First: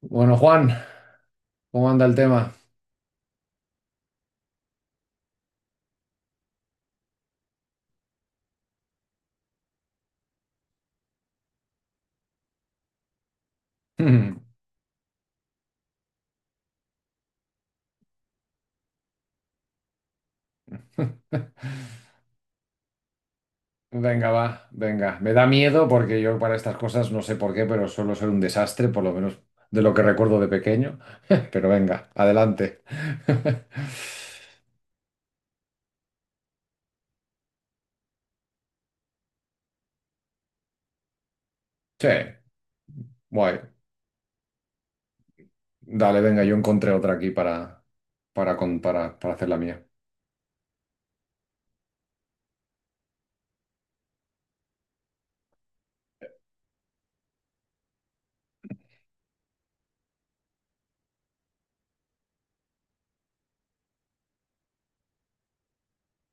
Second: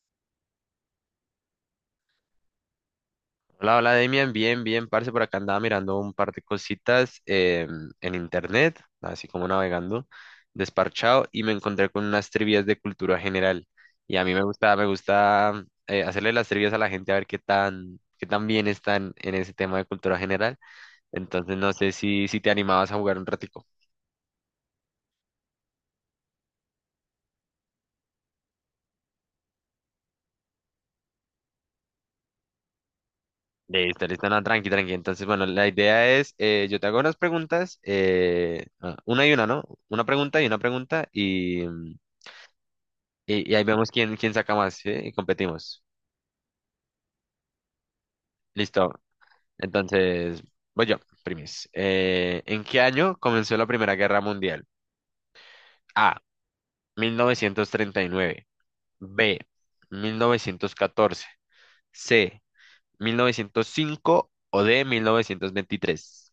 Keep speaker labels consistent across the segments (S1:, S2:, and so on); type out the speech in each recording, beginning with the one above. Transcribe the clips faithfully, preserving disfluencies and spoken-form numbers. S1: Bueno, Juan, ¿cómo anda el tema?
S2: Hola, hola Demian, bien, bien, parce, por acá andaba mirando un par de cositas eh, en internet, así como navegando, desparchado, y me encontré con unas trivias de cultura general. Y a mí me gusta, me gusta eh, hacerle las trivias a la gente a ver qué tan, qué tan bien están en ese tema de cultura general. Entonces no sé si, si te animabas a jugar un ratico.
S1: Venga, va, venga. Me da miedo porque yo para estas cosas no sé por qué, pero suelo ser un desastre, por lo menos de lo que recuerdo de pequeño. Pero venga, adelante.
S2: Listo, listo, no, tranqui, tranqui. Entonces, bueno, la idea es, eh, yo te hago unas preguntas, eh, ah, una y una, ¿no? Una pregunta y una pregunta, y...
S1: Sí,
S2: Y, y
S1: guay.
S2: ahí vemos quién, quién saca más, ¿sí? Y competimos.
S1: Dale, venga, yo encontré otra aquí para, para, con-
S2: Listo.
S1: para, para hacer la mía.
S2: Entonces, voy yo, primis. Eh, ¿En qué año comenzó la Primera Guerra Mundial? A. mil novecientos treinta y nueve. B. mil novecientos catorce. C. mil novecientos cinco. O D. mil novecientos veintitrés.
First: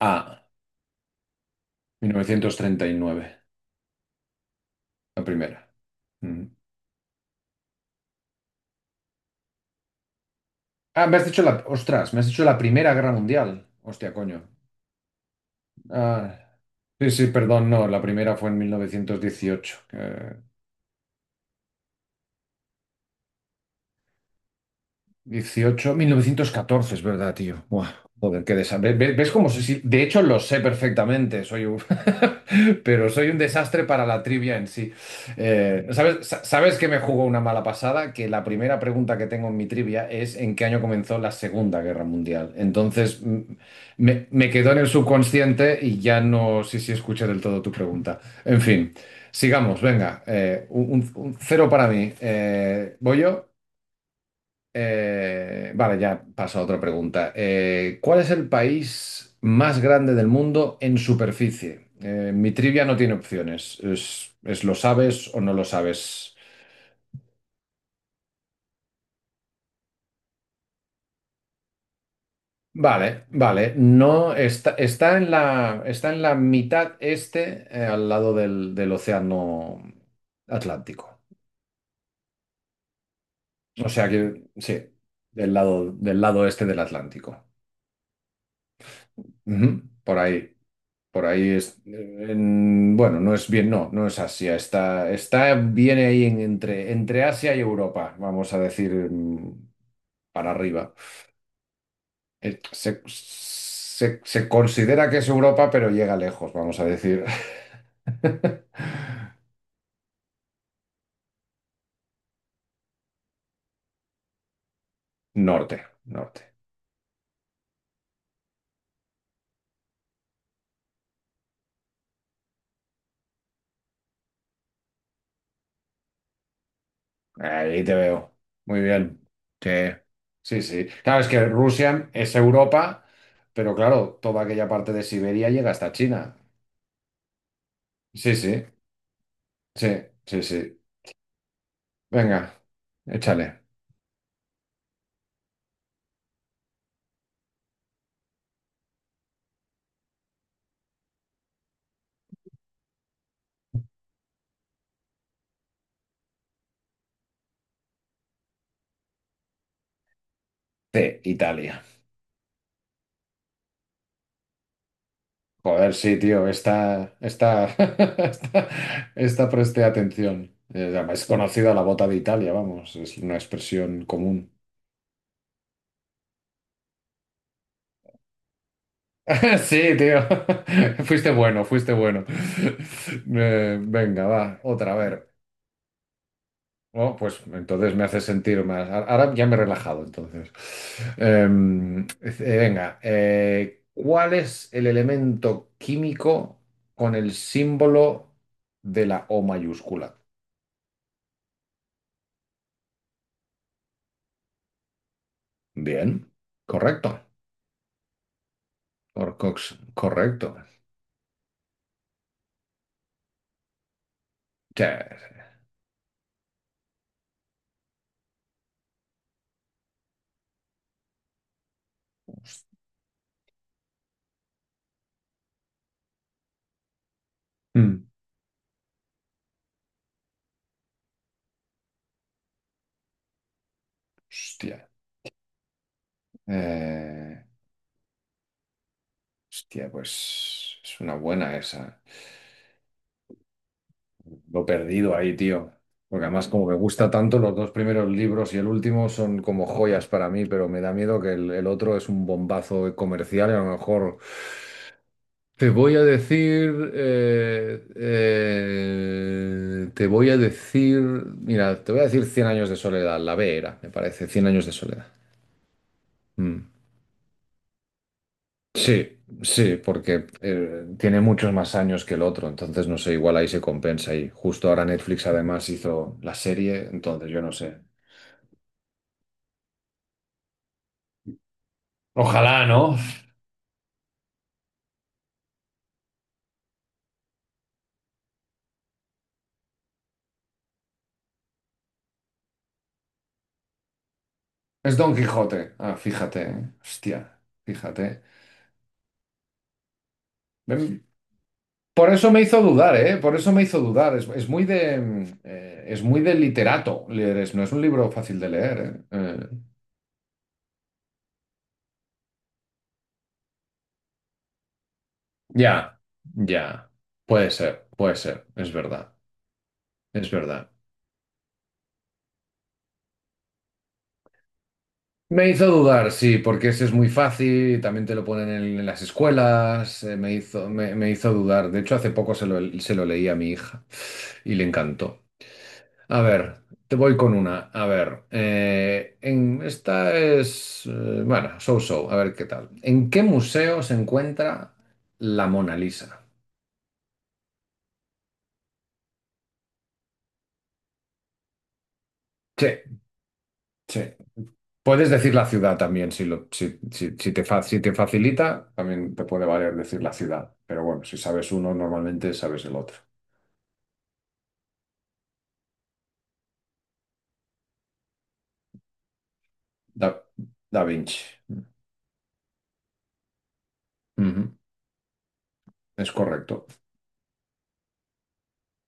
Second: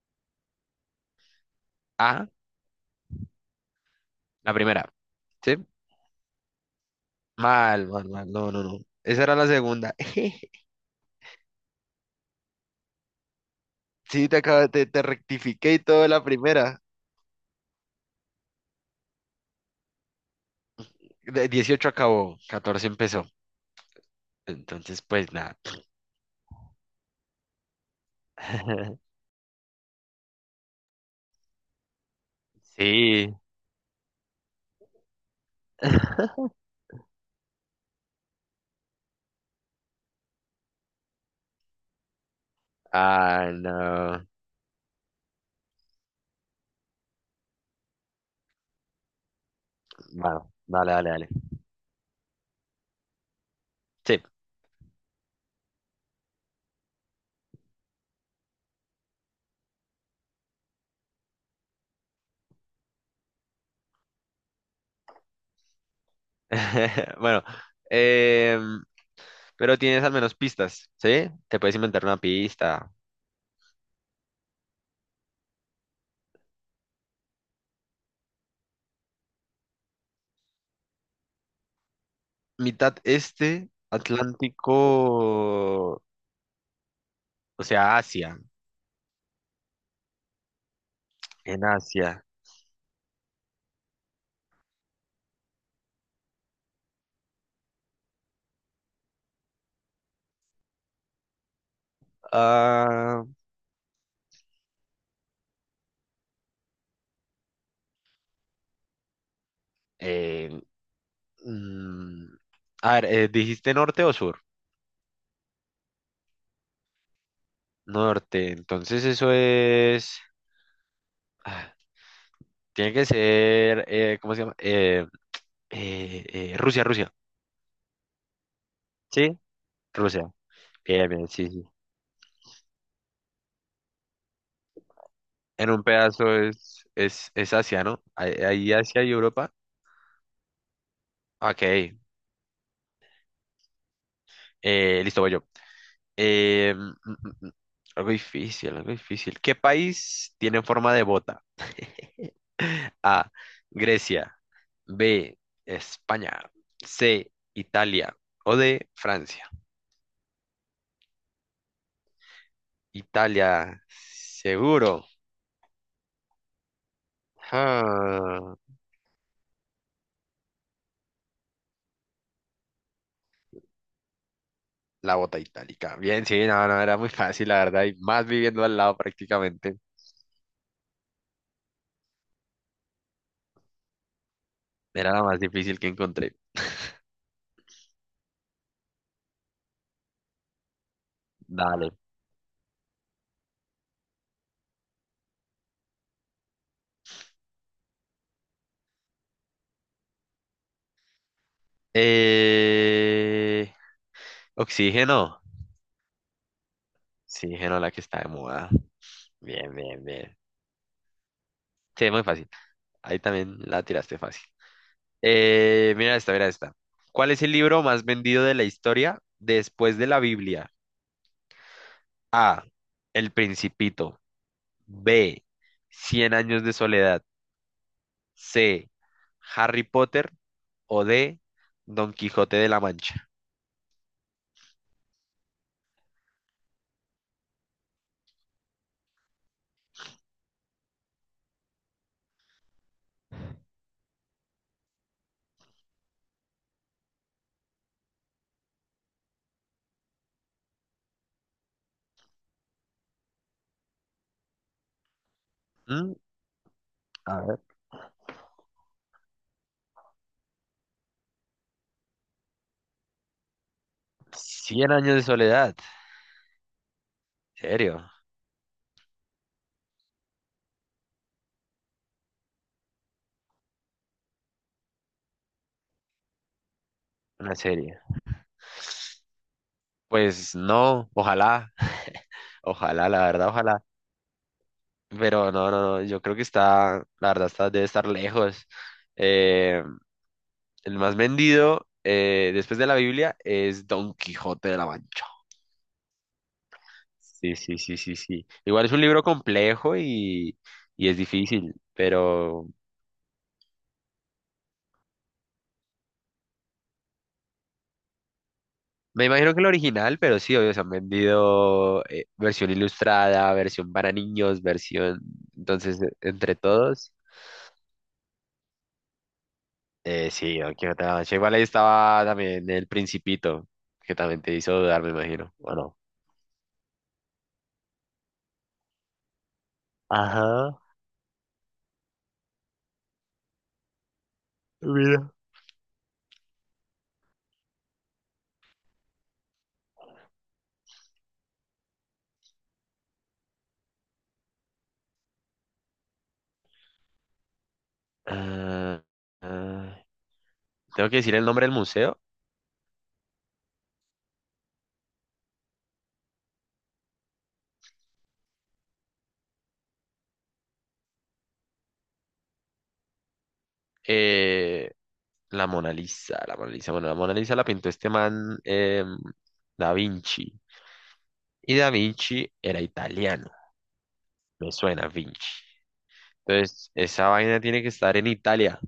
S1: Ah,
S2: A.
S1: mil novecientos treinta y nueve,
S2: La primera.
S1: la
S2: ¿Sí?
S1: primera. Mm.
S2: Mal, mal, mal. No, no, no. Esa era la segunda.
S1: Ah, me has dicho la... Ostras, me has dicho la Primera Guerra Mundial. Hostia,
S2: Sí, te
S1: coño.
S2: acabo, te, te rectifiqué y todo la
S1: Ah.
S2: primera.
S1: Sí, sí, perdón, no, la primera fue en mil novecientos dieciocho, que,
S2: De dieciocho acabó, catorce empezó. Entonces, pues nada.
S1: dieciocho, mil novecientos catorce, es verdad, tío. Buah, joder, qué desastre. ¿Ves cómo sé? si- De hecho, lo sé perfectamente, soy un... pero soy
S2: Sí.
S1: un desastre para la trivia en sí. Eh, ¿sabes, sa- sabes que me jugó una mala pasada? Que la primera pregunta que tengo en mi trivia es ¿en qué año comenzó la Segunda Guerra Mundial? Entonces, mm,
S2: Ah,
S1: me,
S2: no.
S1: me quedó en el subconsciente y ya no sé si escuché del todo tu pregunta. En fin, sigamos, venga.
S2: Bueno,
S1: eh, un,
S2: dale,
S1: un-
S2: dale, dale.
S1: un cero para mí. Eh, ¿voy yo?
S2: Sí.
S1: Eh, vale, ya paso a otra pregunta. Eh, ¿cuál es el país más grande del mundo en superficie? Eh, mi trivia no tiene opciones. Es, es lo sabes o no lo sabes.
S2: Bueno, em, pero tienes al menos pistas, ¿sí? Te puedes inventar una pista.
S1: Vale, vale. No está, está en la, está en la mitad este, eh, al lado del, del océano Atlántico.
S2: Mitad este,
S1: O sea que sí,
S2: Atlántico,
S1: del lado, del lado este del Atlántico.
S2: o sea, Asia,
S1: Ujú, por ahí. Por ahí
S2: en
S1: es,
S2: Asia.
S1: en- bueno, no es bien, no, no es Asia, está, está, viene ahí en- entre, entre Asia y Europa, vamos a decir, mm, para arriba. Eh, Se,
S2: Ah,
S1: se- se considera que es Europa, pero llega lejos, vamos a decir.
S2: eh, mm, a ver, eh, ¿dijiste norte o sur?
S1: Norte, norte.
S2: Norte, entonces eso es... ah, tiene que ser, eh, ¿cómo se llama? Eh, Eh, eh, Rusia, Rusia.
S1: Ahí te veo. Muy bien.
S2: ¿Sí?
S1: Sí,
S2: Rusia.
S1: sí, sí.
S2: Bien,
S1: Claro,
S2: bien,
S1: es que
S2: sí, sí.
S1: Rusia es Europa, pero claro, toda aquella parte de Siberia llega
S2: En un
S1: hasta
S2: pedazo
S1: China.
S2: es, es, es Asia, ¿no? Ahí
S1: Sí, sí,
S2: ahí Asia y Europa.
S1: sí, sí, sí.
S2: Ok.
S1: Venga, échale.
S2: Eh, listo, voy yo. Eh, mm, mm, mm, mm. Algo difícil, algo difícil. ¿Qué país tiene forma de bota? A. Grecia. B. España. C. Italia. O D. Francia.
S1: Sí, Italia.
S2: Italia, seguro.
S1: Joder, sí, tío, esta, esta,
S2: Ah.
S1: esta, esta presté atención. Eh, Es conocida la bota de Italia, vamos, es una expresión común.
S2: La bota itálica. Bien, sí, no, no, era muy fácil, la verdad, y más viviendo al lado prácticamente.
S1: Sí, tío, fuiste bueno, fuiste bueno. Eh, venga, va, otra, a
S2: Era la
S1: ver.
S2: más difícil que encontré.
S1: Oh, pues entonces me hace sentir más. A- Ahora ya me he relajado, entonces.
S2: Dale.
S1: Em, eh, venga, eh, ¿cuál es el elemento químico con el símbolo de la O mayúscula?
S2: Eh... Oxígeno.
S1: Bien, correcto.
S2: Oxígeno, la que está de moda.
S1: Orcox,
S2: Bien, bien, bien.
S1: correcto.
S2: Sí, muy fácil. Ahí también la tiraste fácil.
S1: Yes.
S2: Eh, mira esta, mira esta. ¿Cuál es el libro más vendido de la historia después de la Biblia? A. El Principito. B. Cien años de soledad.
S1: Mm.
S2: C. Harry Potter. O de Don Quijote de la Mancha.
S1: Hostia. Eh, hostia, pues es una buena esa. Lo he perdido ahí, tío. Porque además, como me gusta tanto, los dos primeros libros y el último son como joyas para mí, pero me da miedo que el, el otro es un bombazo comercial y a lo mejor. Te voy a
S2: ¿Mm?
S1: decir.
S2: A ver,
S1: eh, eh, te voy a decir. Mira, te voy a decir cien años de soledad. La B era, me parece. Cien años de
S2: cien
S1: soledad.
S2: años de soledad,
S1: Mm.
S2: ¿en serio?
S1: Sí, sí, porque eh, tiene muchos más años que el otro, entonces no sé, igual ahí se compensa y justo ahora Netflix además hizo la serie, entonces yo no
S2: Una
S1: sé.
S2: serie. Pues no, ojalá,
S1: Ojalá, ¿no?
S2: ojalá, la verdad, ojalá. Pero no, no, no, yo creo que está, la verdad, está, debe estar lejos. Eh, el más vendido eh, después de la Biblia es Don Quijote de la
S1: Es Don
S2: Mancha.
S1: Quijote. Ah, fíjate, ¿eh? Hostia,
S2: Sí, sí, sí, sí,
S1: fíjate.
S2: sí. Igual es un libro complejo y,
S1: Ven,
S2: y es difícil,
S1: Por eso me hizo
S2: pero
S1: dudar, ¿eh? Por eso me hizo dudar. Es, es muy de, mm, eh, es muy de literato leer eso. No es un libro fácil de leer, ¿eh?
S2: me
S1: Eh,
S2: imagino que el original, pero sí, obvio, se han vendido eh, versión ilustrada, versión para niños, versión...
S1: ya,
S2: Entonces, eh, entre
S1: ya.
S2: todos,
S1: Puede ser, puede ser. Es verdad, es
S2: eh, sí,
S1: verdad.
S2: Don Quijote de la Mancha. Igual ahí estaba también El Principito, que también te hizo dudar, me
S1: Me
S2: imagino,
S1: hizo
S2: ¿o no?
S1: dudar, sí, porque ese es muy fácil, también te lo ponen en, en las escuelas, eh, me hizo,
S2: Ajá,
S1: me, me hizo dudar. De hecho, hace poco se lo, se lo leí a mi hija y le encantó.
S2: mira.
S1: A ver, te voy con una. A ver, eh, en, esta es, eh, bueno, so-so, a ver qué tal. ¿En qué museo se encuentra la Mona Lisa?
S2: Ah, ah, tengo que decir el nombre del museo.
S1: Sí, sí. Puedes decir la ciudad también, si, lo, si, si- si te fa- si te facilita, también te puede valer decir la ciudad. Pero bueno, si sabes uno, normalmente sabes el otro.
S2: Eh, la Mona Lisa, la Mona Lisa. Bueno, la Mona Lisa la pintó este man em, Da
S1: Da,
S2: Vinci.
S1: Da Vinci.
S2: Y Da Vinci era italiano.
S1: Ujú,
S2: Me suena Vinci.
S1: Es correcto,
S2: Entonces, esa vaina tiene que estar en Italia.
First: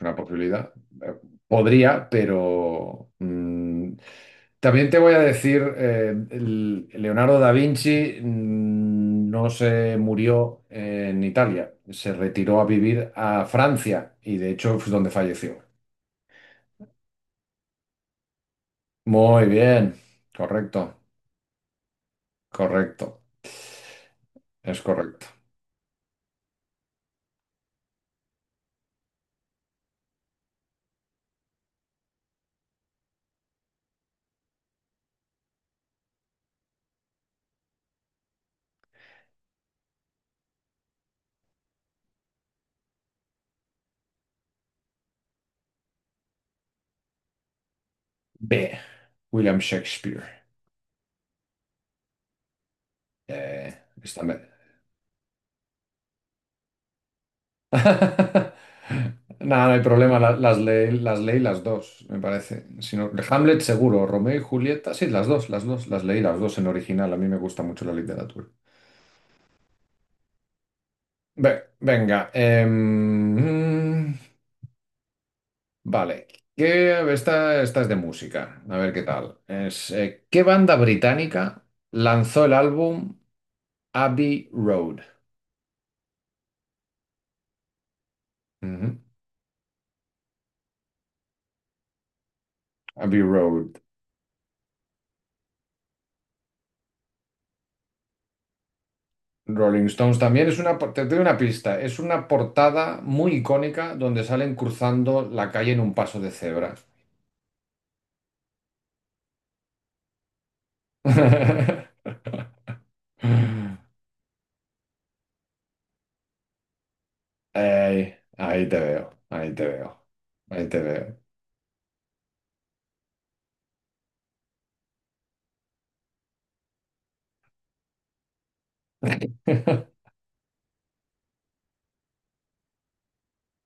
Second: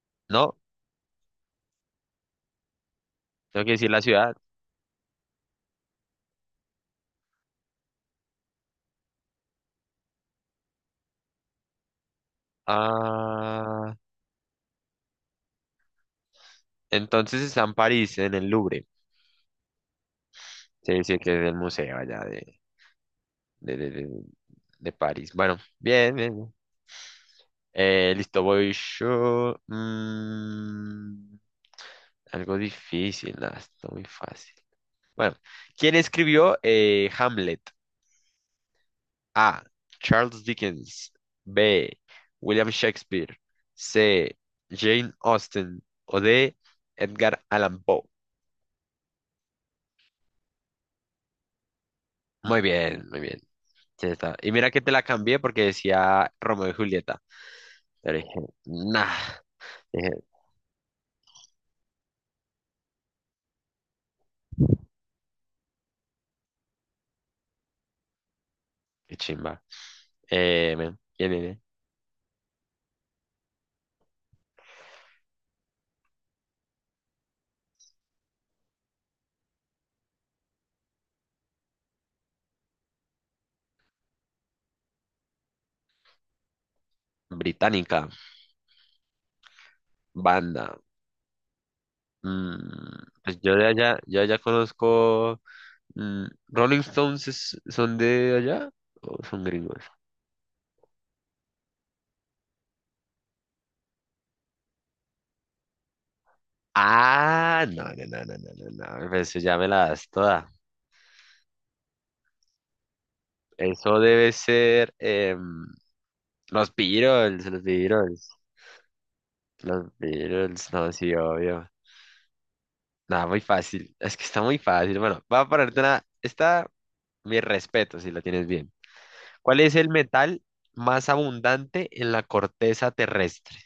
S1: una
S2: No,
S1: posibilidad. Eh, Podría, pero
S2: tengo que decir
S1: mm,
S2: la ciudad.
S1: también te voy a decir, eh, el- Leonardo da Vinci, mm, no se murió en Italia, se retiró a vivir a
S2: Ah,
S1: Francia y de hecho es donde falleció.
S2: entonces está en París, en el Louvre.
S1: Muy bien,
S2: Se
S1: correcto,
S2: dice que es el museo allá de,
S1: correcto,
S2: de, de, de,
S1: es
S2: de
S1: correcto.
S2: París. Bueno, bien, bien. Bien. Eh, listo, voy yo. Mm, algo difícil, nada, está muy fácil. Bueno, ¿quién escribió eh, Hamlet? A. Charles Dickens. B. William Shakespeare. C. Jane Austen. O D. Edgar Allan Poe.
S1: B. William Shakespeare.
S2: Muy bien, muy bien.
S1: Eh,
S2: Sí,
S1: esta,
S2: está.
S1: me-
S2: Y mira que te la cambié porque decía Romeo y Julieta. Pero dije, nah.
S1: Nada, no hay
S2: Dije,
S1: problema, la- las, leí, las leí las dos, me parece. Si no- Hamlet seguro, Romeo y Julieta, sí, las dos, las dos, las leí las dos en original, a mí me gusta mucho la literatura.
S2: qué chimba. Eh, men, ¿quién es?
S1: Ve- venga, em, mm, vale, ¿Qué, esta, esta es de música, a ver qué tal. Es, eh, ¿qué banda británica lanzó el álbum Abbey Road?
S2: Británica.
S1: Ujú,
S2: Banda. Mm,
S1: Abbey
S2: pues yo de
S1: Road.
S2: allá, yo de allá conozco. mm, Rolling Stones es- son de allá o son gringos.
S1: Rolling Stones también es una, por- te doy una pista, es una portada muy icónica donde salen cruzando la calle en un paso de cebra.
S2: Ah, no, no, no, no, no, no, no, pues ya me la das toda. Eso debe ser em, los Beatles, los
S1: Ey,
S2: Beatles,
S1: ahí te veo, ahí te
S2: los
S1: veo, ahí
S2: Beatles,
S1: te
S2: no, sí,
S1: veo.
S2: obvio. Nada, muy fácil, es que está muy fácil. Bueno, voy a ponerte una, está mi respeto si la tienes bien. ¿Cuál es el metal más abundante en la corteza terrestre?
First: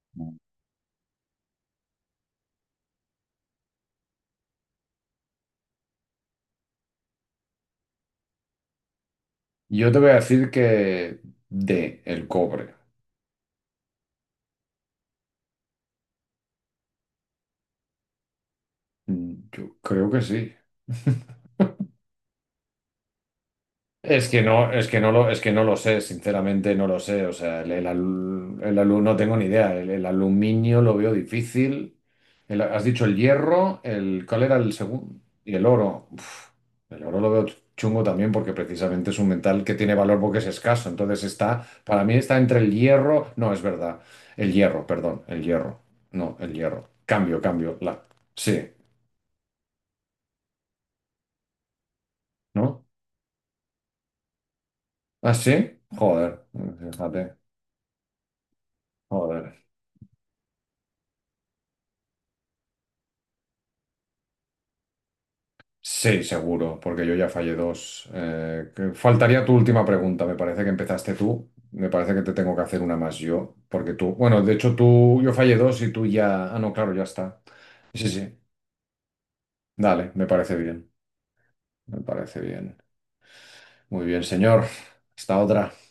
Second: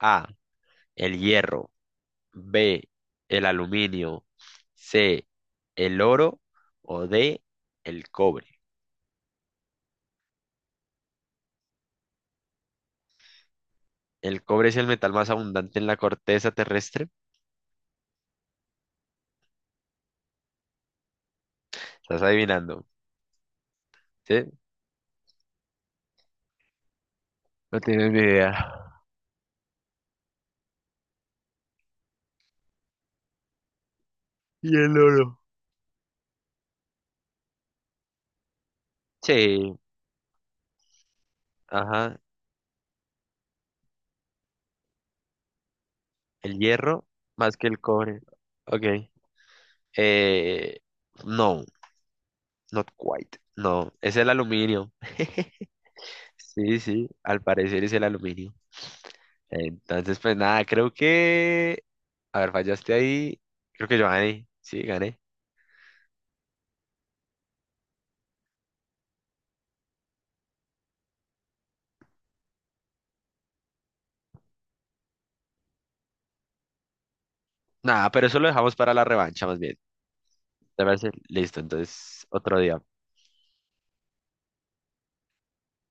S2: A, el hierro, B, el aluminio, C, el oro o D, el cobre.
S1: Yo te voy a decir que de el cobre.
S2: El cobre es el metal más abundante en la corteza terrestre.
S1: Mm, yo creo que sí.
S2: Estás adivinando,
S1: Es que
S2: ¿sí?
S1: no, es que no lo, es que no lo sé, sinceramente no lo sé. O sea, el,
S2: No
S1: el,
S2: tienes ni idea.
S1: alu- el alu- no tengo ni idea. El, el aluminio lo veo difícil. El- has dicho el hierro, el, ¿cuál era
S2: Y
S1: el
S2: el
S1: segundo?
S2: oro.
S1: Y el oro. Uf, el oro lo veo chungo también porque precisamente es un metal que
S2: Sí,
S1: tiene valor porque es escaso. Entonces está, para mí
S2: ajá.
S1: está entre el hierro, no, es verdad. El hierro, perdón, el hierro. No, el
S2: El
S1: hierro.
S2: hierro
S1: Cambio,
S2: más que
S1: cambio.
S2: el
S1: La,
S2: cobre.
S1: sí,
S2: Ok. Eh, no,
S1: ¿no?
S2: not quite. No, es el aluminio.
S1: ¿Ah, sí? Joder,
S2: Sí, sí,
S1: fíjate.
S2: al parecer es el aluminio.
S1: Joder.
S2: Entonces, pues nada, creo que... A ver, fallaste ahí. Creo que yo gané. Sí, gané.
S1: Sí, seguro, porque yo ya fallé dos. Eh, que- faltaría tu última pregunta, me parece que empezaste tú. Me parece que te tengo que hacer una más yo, porque tú, bueno, de hecho tú, yo fallé dos y tú ya... Ah, no, claro, ya está. Sí, sí,
S2: Nada, pero
S1: sí.
S2: eso lo dejamos para la revancha más bien.
S1: dale, me parece
S2: ¿Te
S1: bien,
S2: parece? Listo,
S1: me
S2: entonces
S1: parece
S2: otro
S1: bien.
S2: día.
S1: Muy bien, señor. Hasta otra.